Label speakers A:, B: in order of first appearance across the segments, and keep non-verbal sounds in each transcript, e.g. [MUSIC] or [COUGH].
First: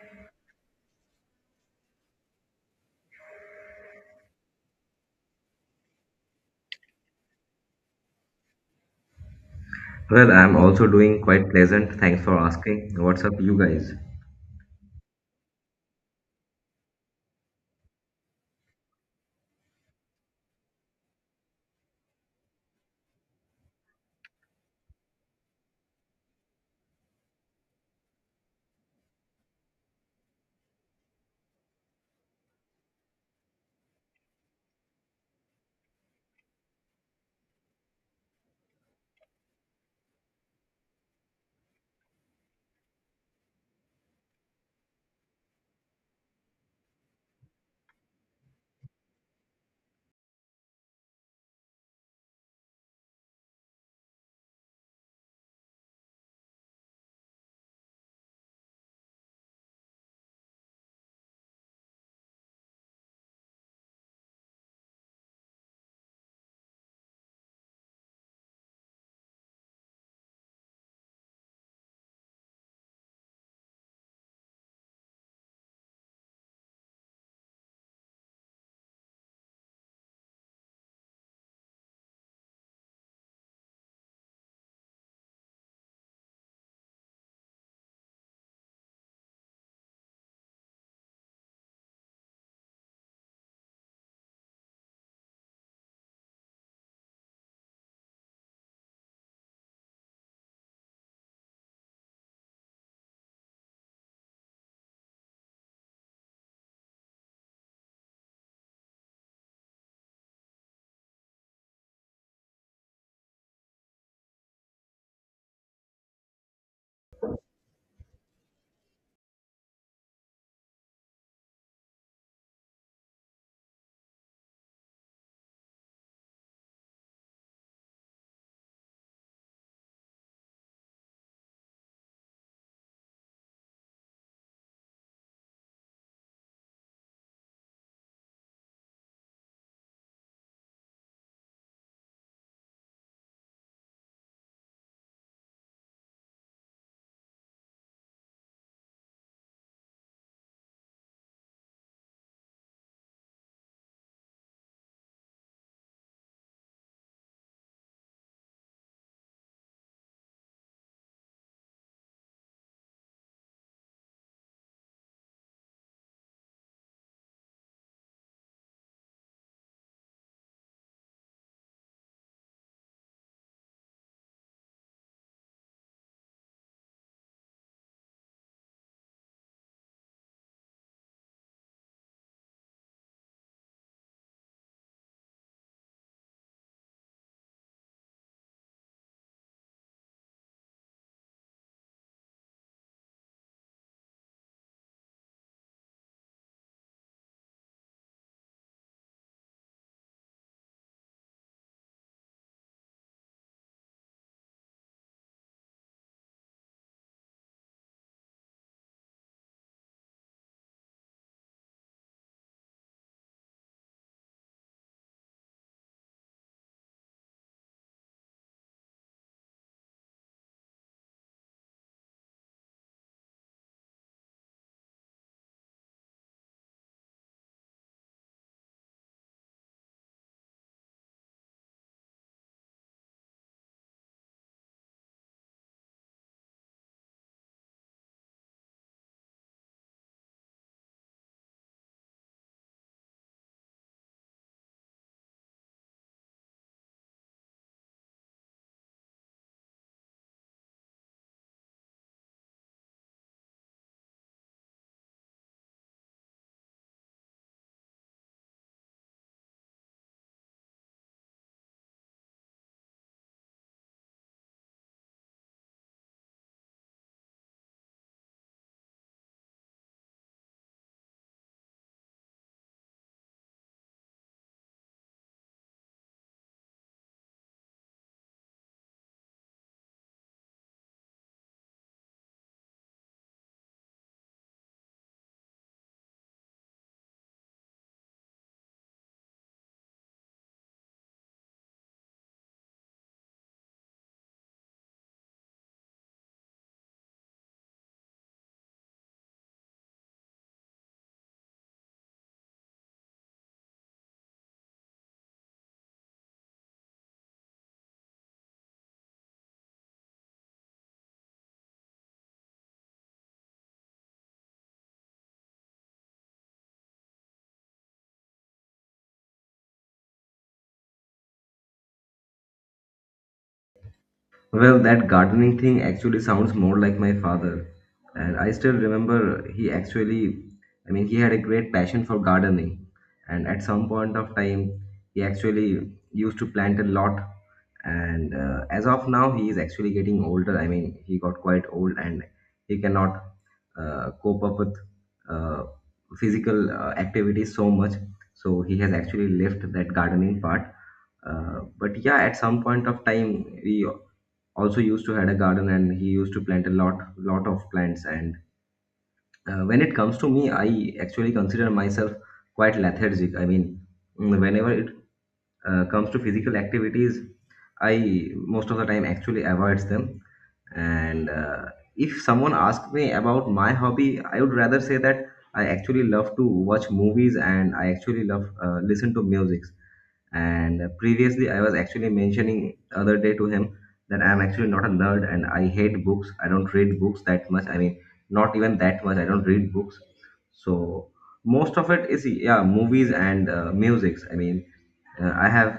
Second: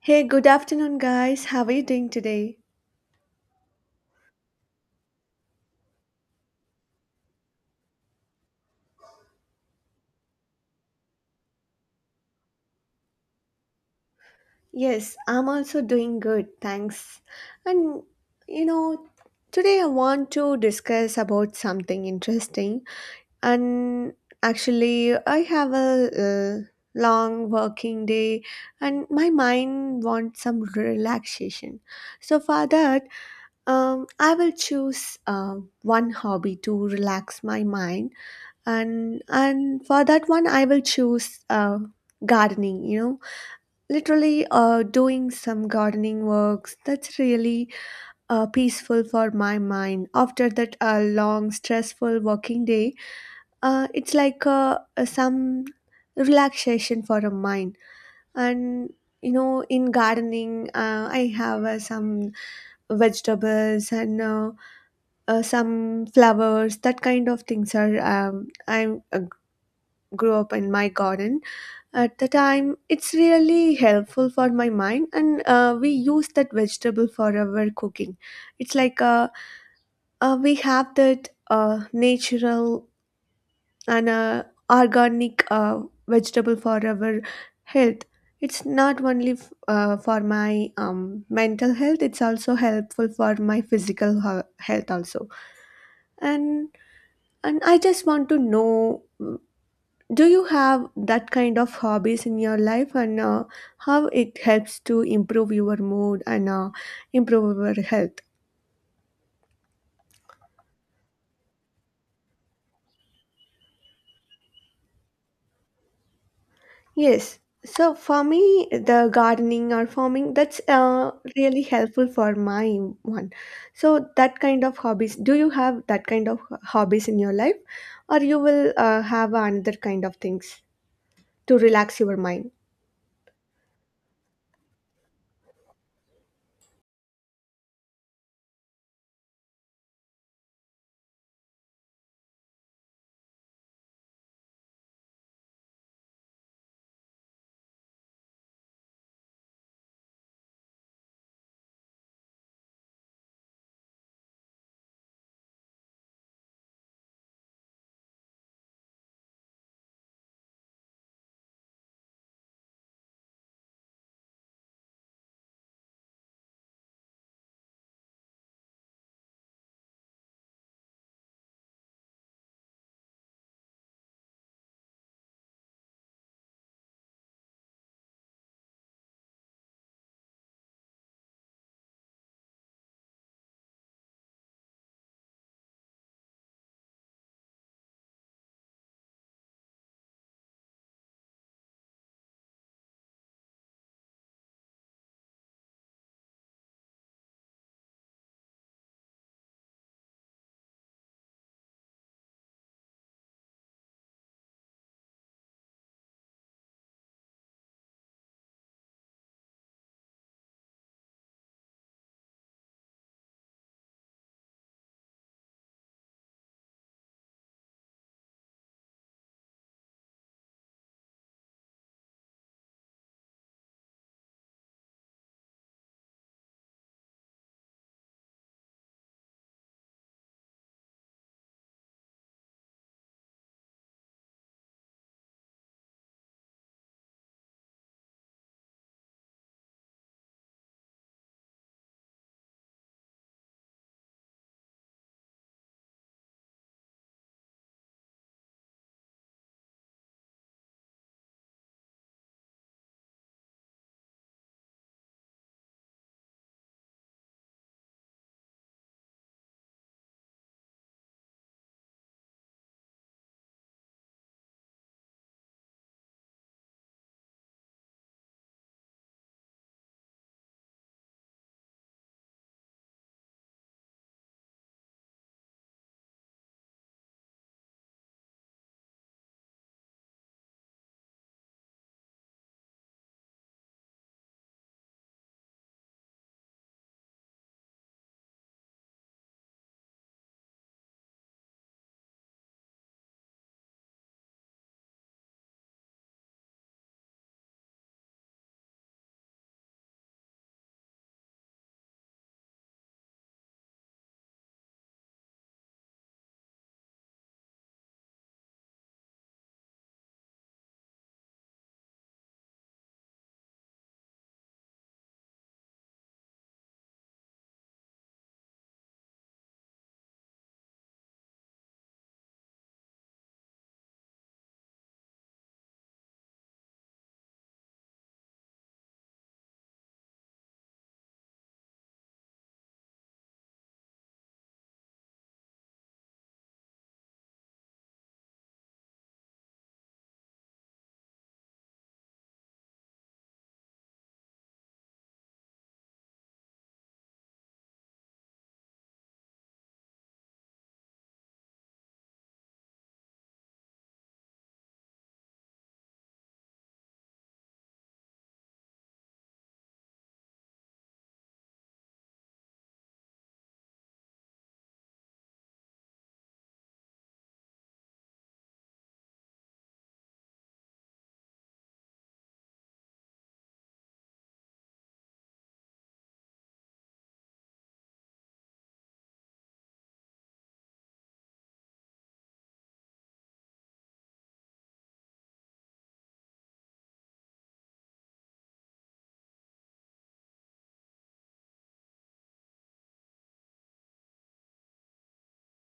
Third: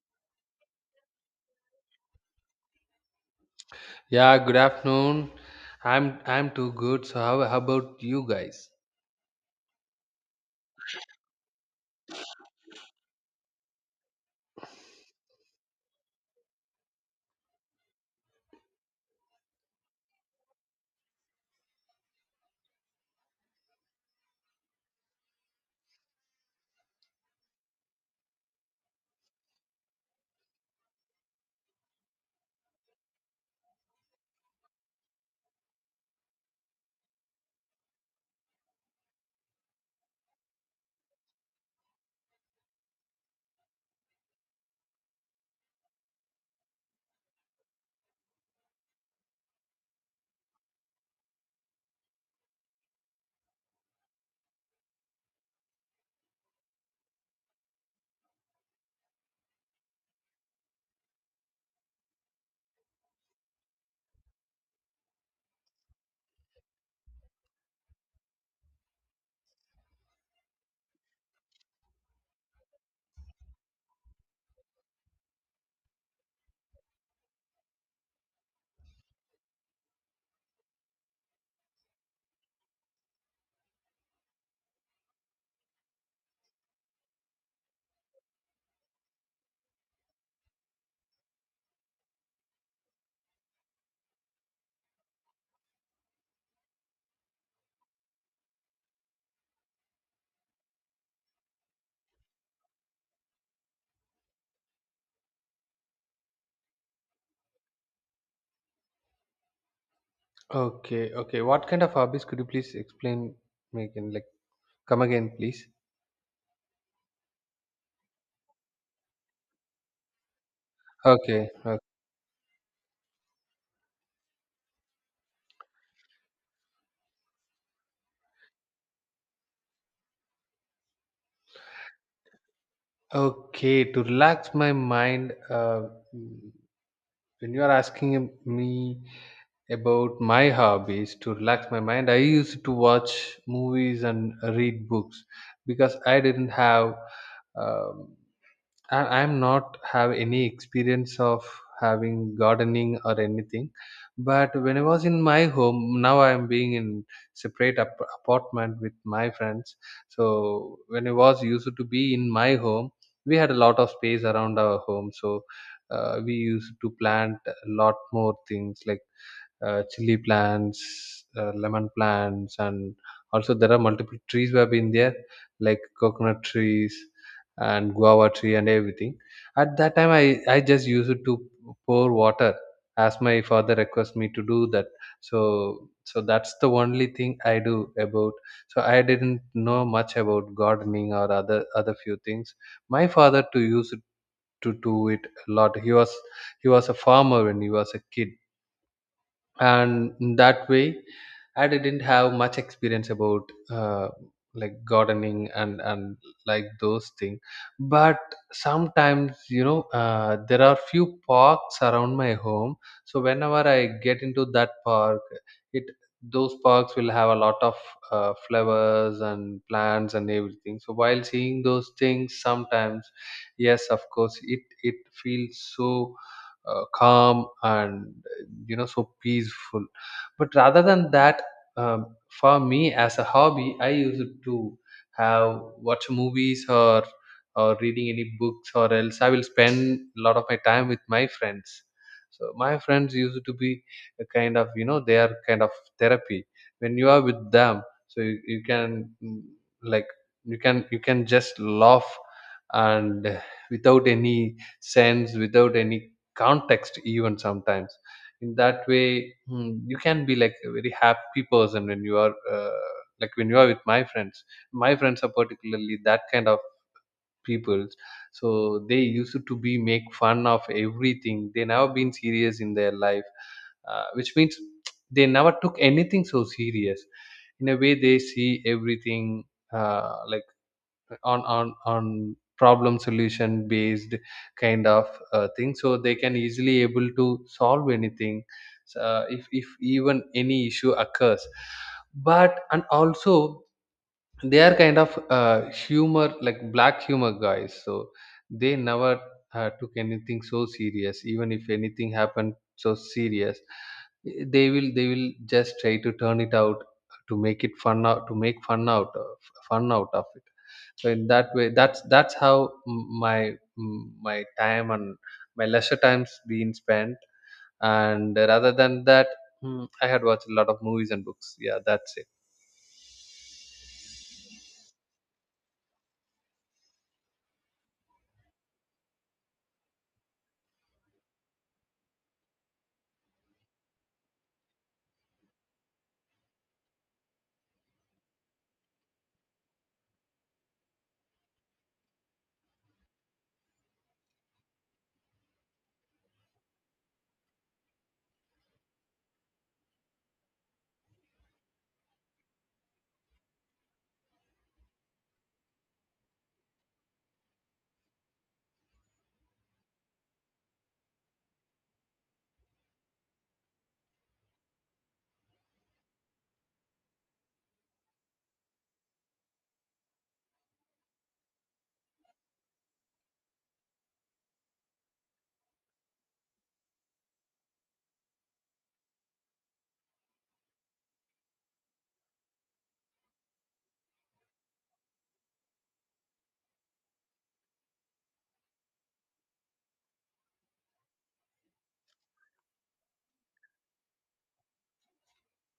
A: Hey, good afternoon, guys. How are you doing today?
B: Yeah, good afternoon. I'm too good. So how about you guys?
C: Well, I'm also doing quite pleasant. Thanks for asking. What's up, you guys?
A: Yes, I'm also doing good, thanks. And you know, today I want to discuss about something interesting. And actually, I have a long working day, and my mind wants some relaxation. So for that, I will choose one hobby to relax my mind and for that one I will choose gardening. Literally doing some gardening works, that's really peaceful for my mind after that long stressful working day. Uh, it's like some relaxation for a mind. And in gardening, I have some vegetables and some flowers, that kind of things are I uh, grew up in my garden. At the time, it's really helpful for my mind, and we use that vegetable for our cooking. It's like we have that natural and organic vegetable for our health. It's not only for my mental health; it's also helpful for my physical health also. And and I just want to know. Do you have that kind of hobbies in your life, and how it helps to improve your mood and improve your health?
B: Okay, okay. What kind of hobbies could you please explain, Megan? Like, come again, please.
A: Yes. So for me, the gardening or farming, that's
B: Okay,
A: really
B: okay.
A: helpful for my one. So that kind of hobbies, do you have that kind of hobbies in your life, or you will have another kind of things to relax your mind?
B: Okay, to relax my mind, mm, when you are asking me about my hobbies to relax my mind, I used to watch movies and read books because I didn't have um, I'm not have any experience of having gardening or anything, but when I was in my home, now I am being in separate apartment with my friends. So when I was used to be in my home, we had a lot of space around our home, so we used to plant a lot more things like chili plants, lemon plants, and also there are multiple trees were have been there, like coconut trees and guava tree and everything. At that time, I just used it to pour water as my father requests me to do that. So that's the only thing I do about. So I didn't know much about gardening or other few things. My father to use it to do it a lot. He was a farmer when he was a kid, and in that way I didn't have much experience about like gardening and like those things. But sometimes, you know, there are few parks around my home. So whenever I get into that park, it those parks will have a lot of flowers and plants and everything. So while seeing those things, sometimes yes, of course, it feels so calm and, you know, so peaceful. But rather than that, for me as a hobby I used to have watch movies or reading any books, or else I will spend a lot of my time with my friends. So my friends used to be a kind of, you know, they are kind of therapy. When you are with them, so you can, like, you can just laugh and without any sense, without any context, even sometimes in that way, you can be like a very happy person when you are, like, when you are with my friends. My friends are particularly that kind of people. So they used to be make fun of everything. They never been serious in their life, which means they never took anything so serious. In a way, they see everything, like, on on problem solution based kind of thing. So they can easily able to solve anything, if even any issue occurs. But and also they are kind of humor, like black humor guys. So they never took anything so serious, even if anything happened so serious, they will just try to turn it out to make it fun out, to make fun out of it. So in that way, that's how m- my my time and my leisure times being spent. And rather than that, I had watched a lot of movies and books, yeah, that's it.
C: Well, that gardening thing actually sounds more like my father. And I still remember he actually, I mean, he had a great passion for gardening. And at some point of time, he actually used to plant a lot. And as of now, he is actually getting older. I mean, he got quite old and he cannot cope up with uh, physical activities so much. So he has actually left that gardening part. But yeah, at some point of time, we also used to had a garden and he used to plant a lot of plants and when it comes to me, I actually consider myself quite lethargic. I mean, whenever it comes to physical activities, I most of the time actually avoids them. And if someone asks me about my hobby, I would rather say that I actually love to watch movies and I actually love listen to music. And previously I was actually mentioning the other day to him that I'm actually not a nerd and I hate books. I don't read books that much. I mean, not even that much, I don't read books. So most of it is yeah movies and musics. I mean, I have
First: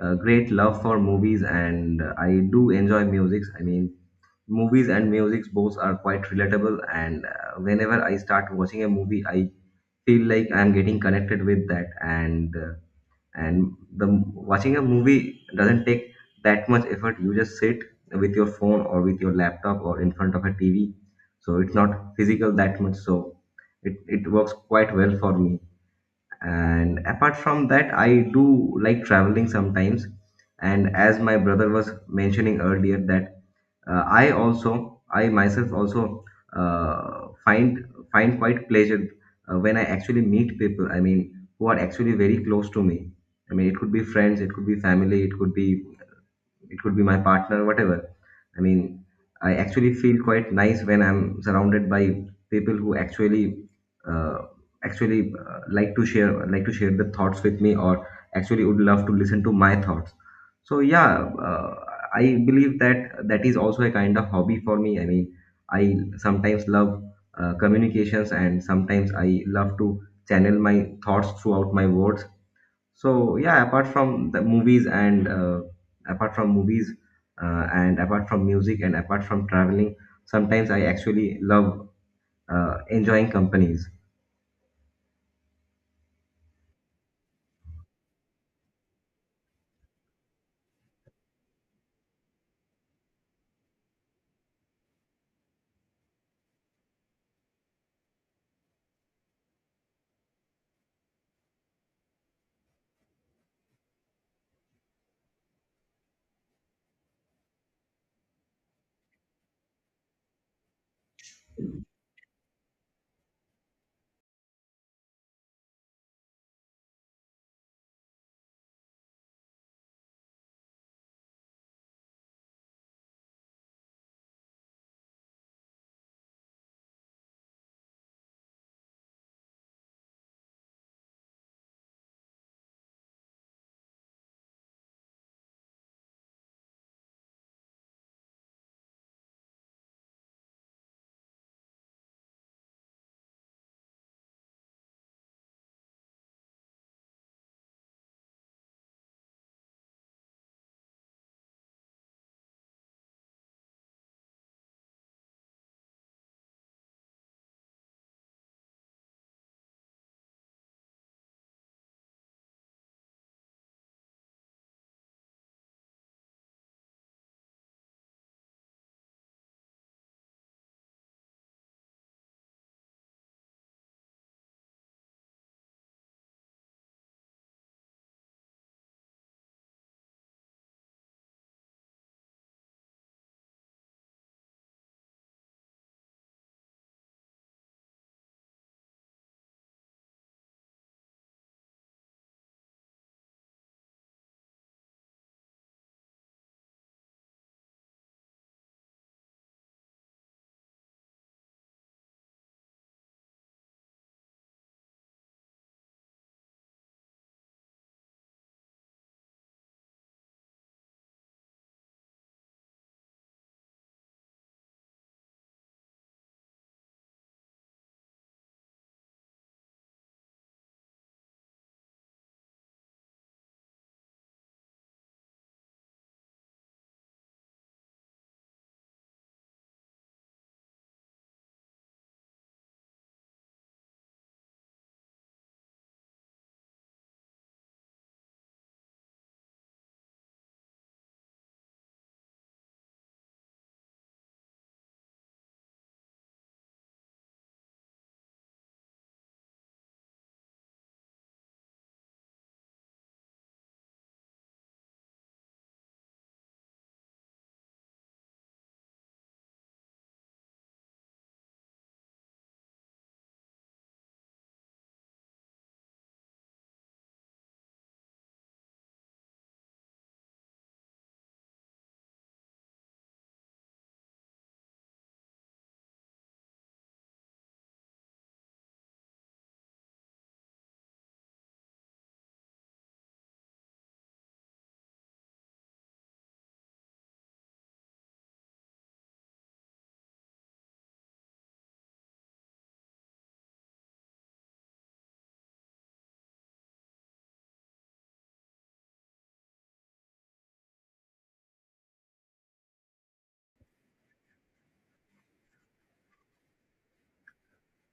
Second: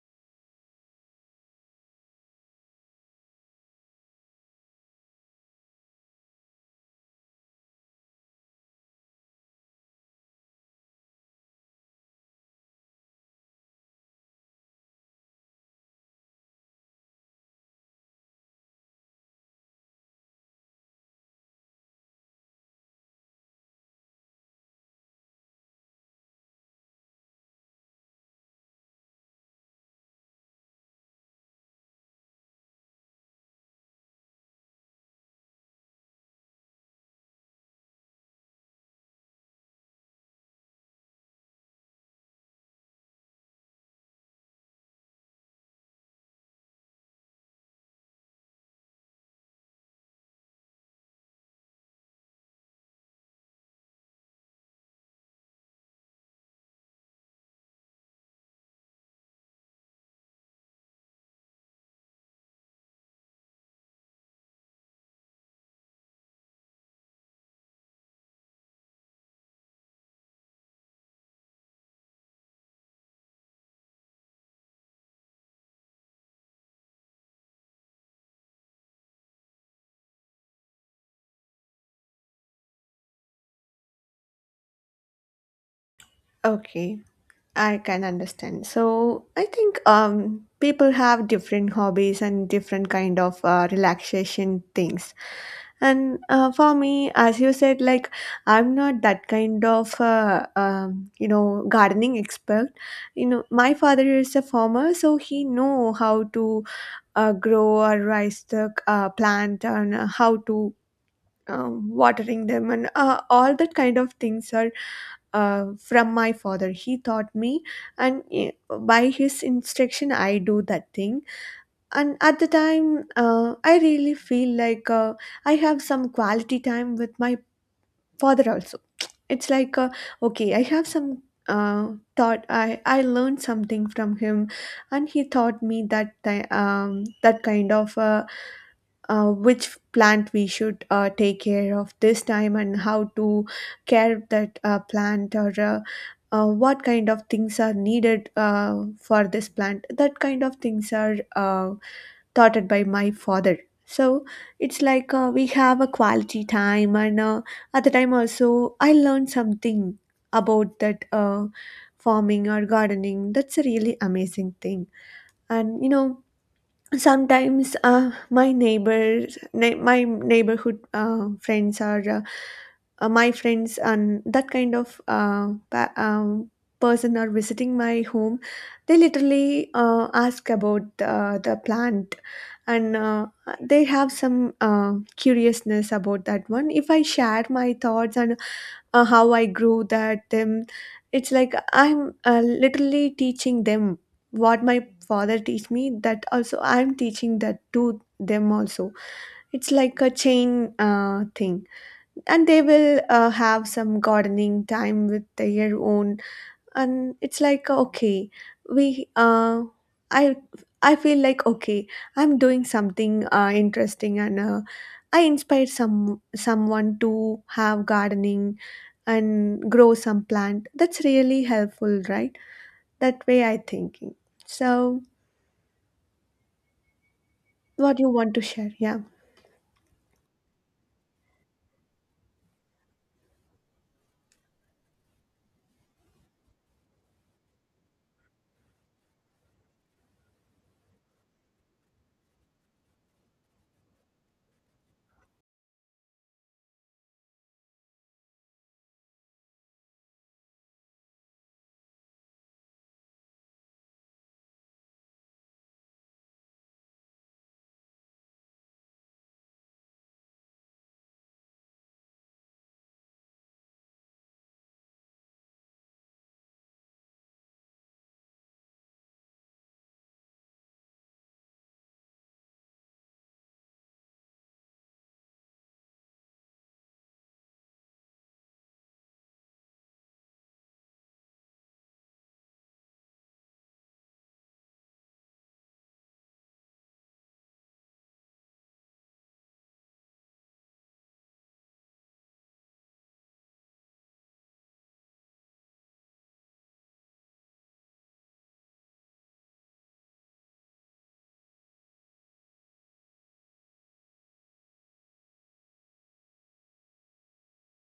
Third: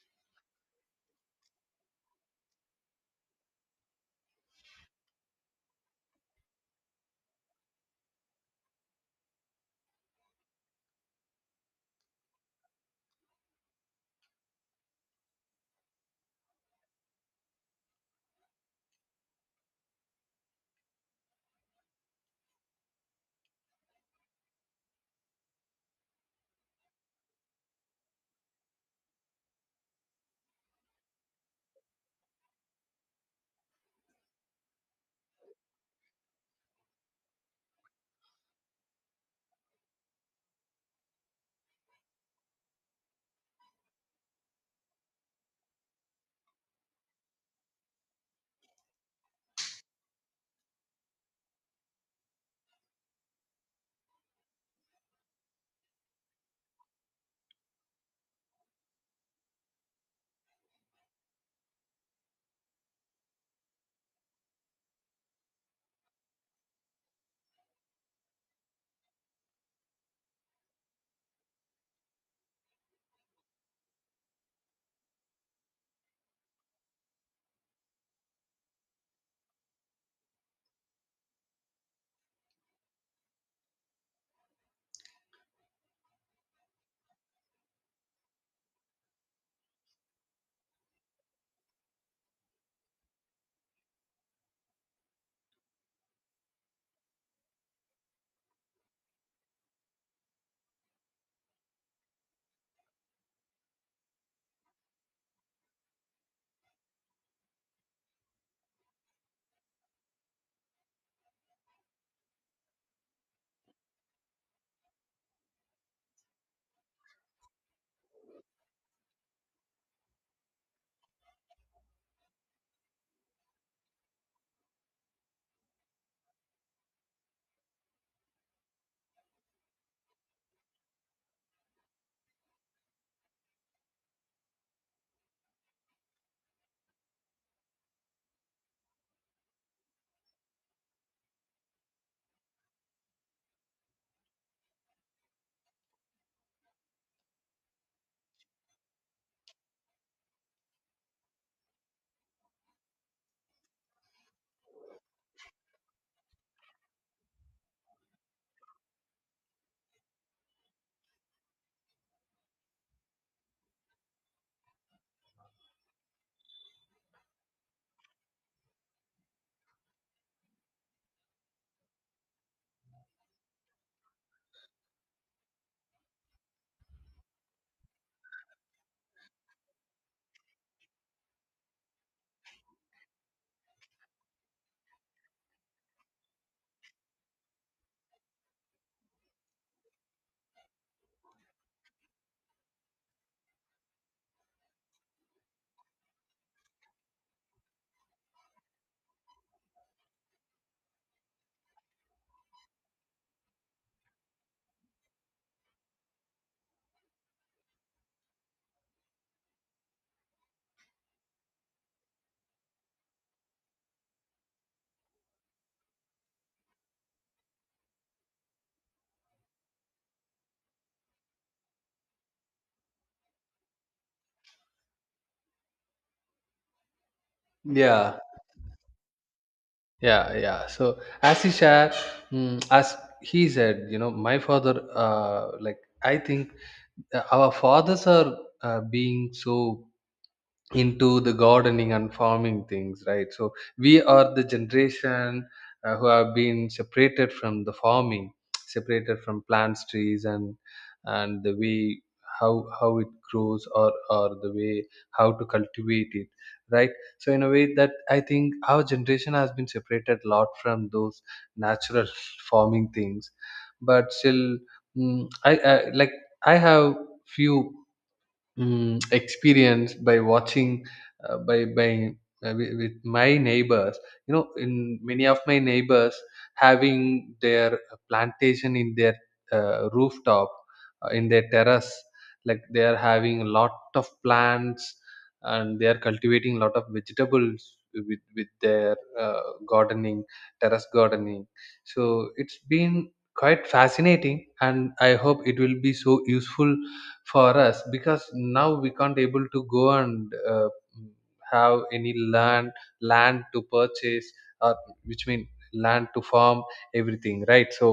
C: a great love for movies and I do enjoy musics. I mean, movies and musics both are quite relatable. And whenever I start watching a movie, I feel like I'm getting connected with that. And and the watching a movie doesn't take that much effort. You just sit with your phone or with your laptop or in front of a TV, so it's not physical that much. So it works quite well for me. And apart from that, I do like traveling sometimes. And as my brother was mentioning earlier that I also, I myself also uh, find find quite pleasure when I actually meet people. I mean, who are actually very close to me. I mean, it could be friends, it could be family, it could be my partner, whatever. I mean, I actually feel quite nice when I'm surrounded by people who actually uh, actually like to share the thoughts with me, or actually would love to listen to my thoughts. So yeah, I believe that that is also a kind of hobby for me. I mean, I sometimes love communications, and sometimes I love to channel my thoughts throughout my words. So yeah, apart from the movies and apart from movies and apart from music and apart from traveling, sometimes I actually love enjoying companies.
A: Okay. I can understand. So I think people have different hobbies and different kind of relaxation things. And for me, as you said, like I'm not that kind of you know gardening expert. You know, my father is a farmer, so he know how to grow or raise the plant, and how to watering them, and all that kind of things are from my father, he taught me. And by his instruction, I do that thing, and at the time I really feel like I have some quality time with my father also. It's like okay, I have some uh, thought, I learned something from him, and he taught me that that kind of which plant we should take care of this time, and how to care that plant, or what kind of things are needed for this plant. That kind of things are taught by my father. So it's like we have a quality time, and at the time also I learned something about that farming or gardening. That's a really amazing thing. And you know, sometimes my my neighborhood friends are my friends, and that kind of person are visiting my home. They literally ask about the plant, and they have some curiousness about that one, if I share my thoughts and how I grew that them. It's like I'm literally teaching them what my father teach me. That also I'm teaching that to them also. It's like a chain thing, and they will have some gardening time with their own, and it's like okay, we I I feel like okay, I'm doing something interesting, and I inspire someone to have gardening and grow some plant. That's really helpful, right? That way I thinking. So what you
B: Yeah.
A: want to share? Yeah,
B: Yeah, so as he shared, as he said, you know, my father, like, I think our fathers are being so into the gardening and farming things, right? So we are the generation who have been separated from the farming, separated from plants, trees, and the way how it grows, or the way how to cultivate it, right? So in a way that I think our generation has been separated a lot from those natural [LAUGHS] farming things. But still, I like, I have few experience by watching, by with my neighbors. You know, in many of my neighbors having their plantation in their rooftop, in their terrace, like they are having a lot of plants and they are cultivating a lot of vegetables with their uh, gardening, terrace gardening. So it's been quite fascinating, and I hope it will be so useful for us, because now we can't able to go and have any land to purchase, uh, which mean land to farm, everything, right? So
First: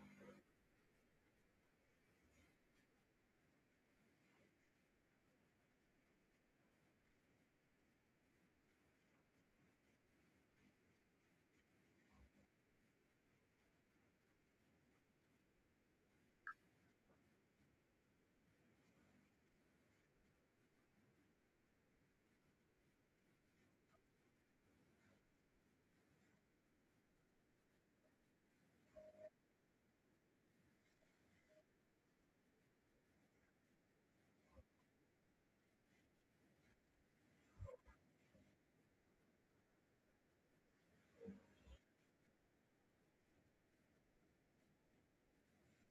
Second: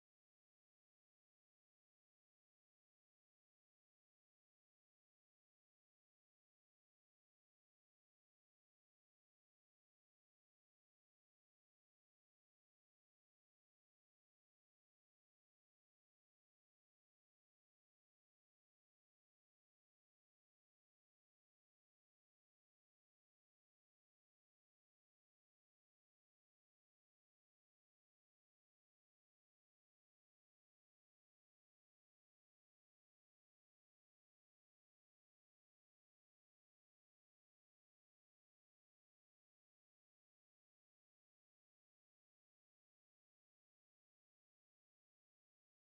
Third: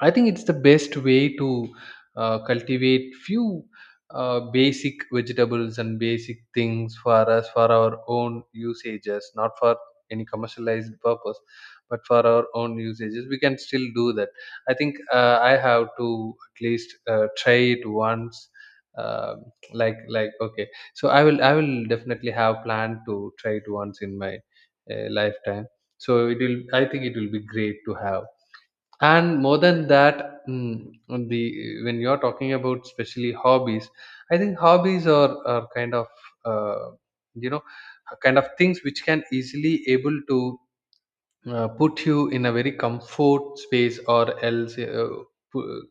B: I think it's the best way to cultivate few basic vegetables and basic things for us, for our own usages, not for any commercialized purpose, but for our own usages. We can still do that. I think I have to at least try it once. Um okay, so I will definitely have planned to try it once in my lifetime. So it will, I think it will be great to have. And more than that, the when you're talking about especially hobbies, I think hobbies are kind of uh, you know, kind of things which can easily able to put you in a very comfort space, or else, pu-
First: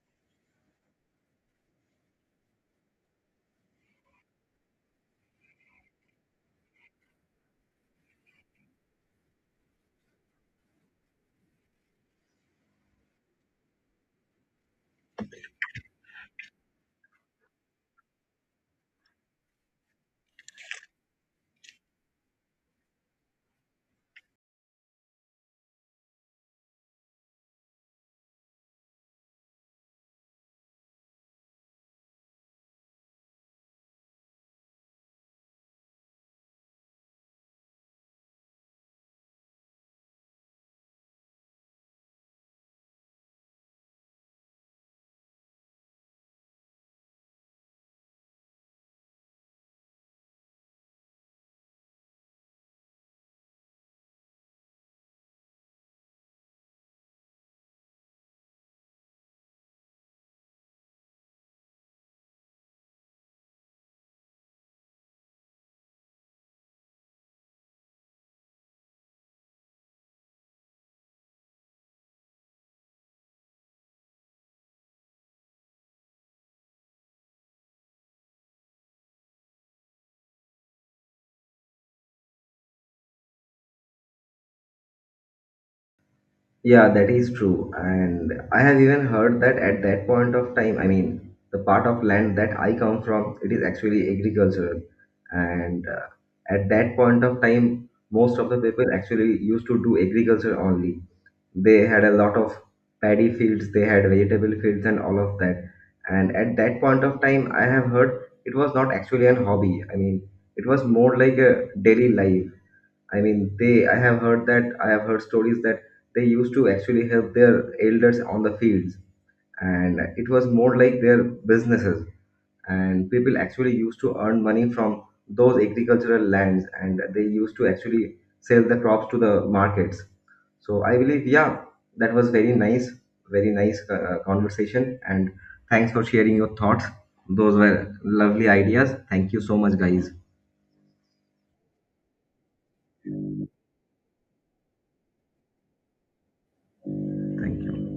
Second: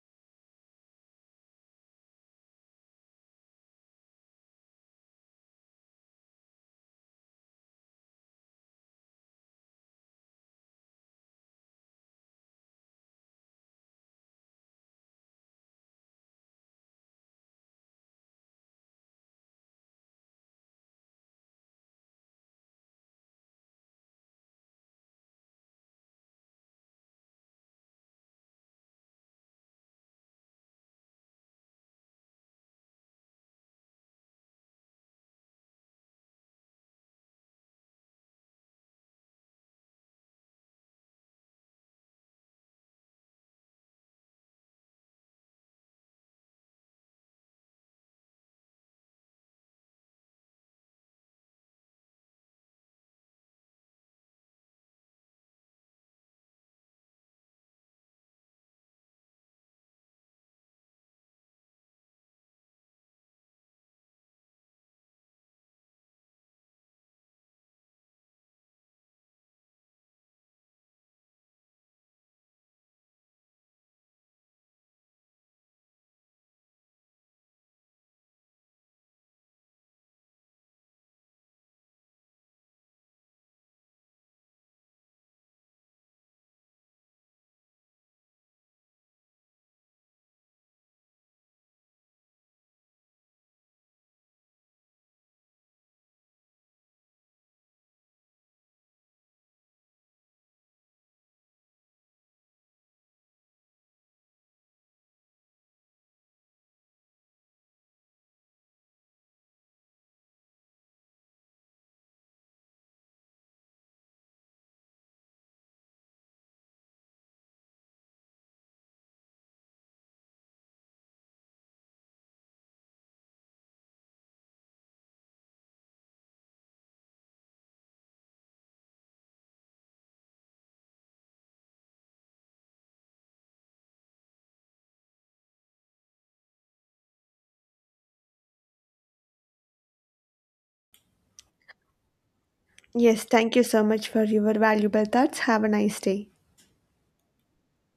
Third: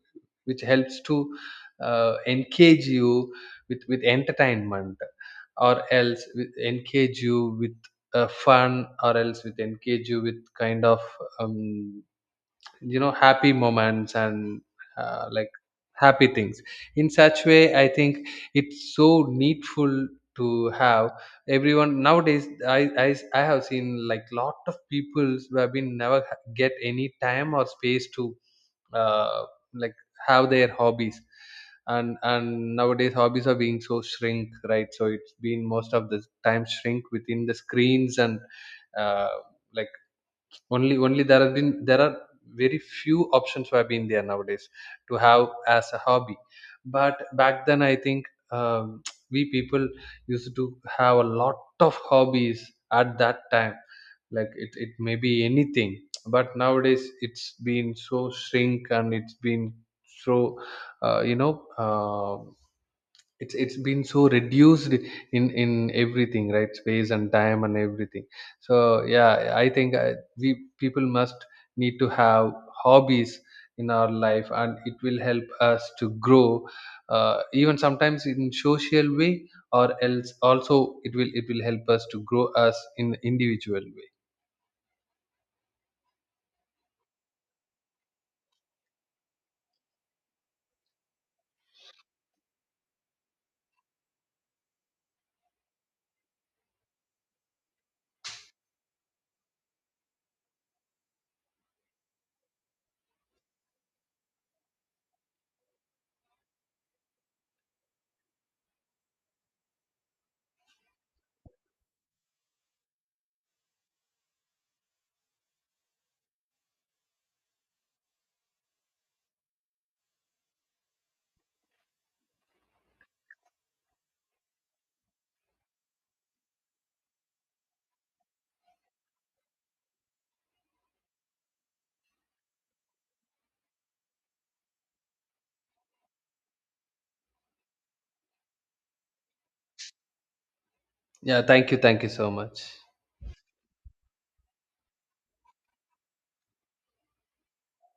B: which helps to engage you with entertainment, or else with engage you with fun, or else with engage you with kind of um, you know, happy moments and, like, happy things. In such way, I think it's so needful to have. Everyone nowadays, I have seen like lot of people who have been never get any time or space to uh, like have their hobbies. And nowadays hobbies are being so shrink, right? So it's been most of the time shrink within the screens, and uh, like, only only there have been, there are very few options who have been there nowadays to have as a hobby. But back then, I think, [TSK] we people used to have a lot of hobbies at that time, like it may be anything. But nowadays it's been so shrink, and it's been so, uh, you know uh, it's been so reduced in everything, right, space and time and everything. So yeah, I think we people must need to have hobbies in our life, and it will help us to grow even sometimes in social way, or else also it will help us to grow us in individual way.
C: Yeah, that is true. And I have even heard that at that point of time, I mean, the part of land that I come from, it is actually agricultural. And at that point of time, most of the people actually used to do agriculture only. They had a lot of paddy fields, they had vegetable fields and all of that. And at that point of time, I have heard it was not actually an hobby. I mean, it was more like a daily life. I mean, they I have heard that I have heard stories that they used to actually help their elders on the fields, and it was more like their businesses. And people actually used to earn money from those agricultural lands, and they used to actually sell the crops to the markets. So I believe, yeah, that was very nice conversation. And thanks for sharing your thoughts. Those were lovely ideas. Thank you so much, guys.
B: Yeah, thank you so much.
A: yes, thank you so much for your valuable thoughts. Have a nice day.
C: Thank you.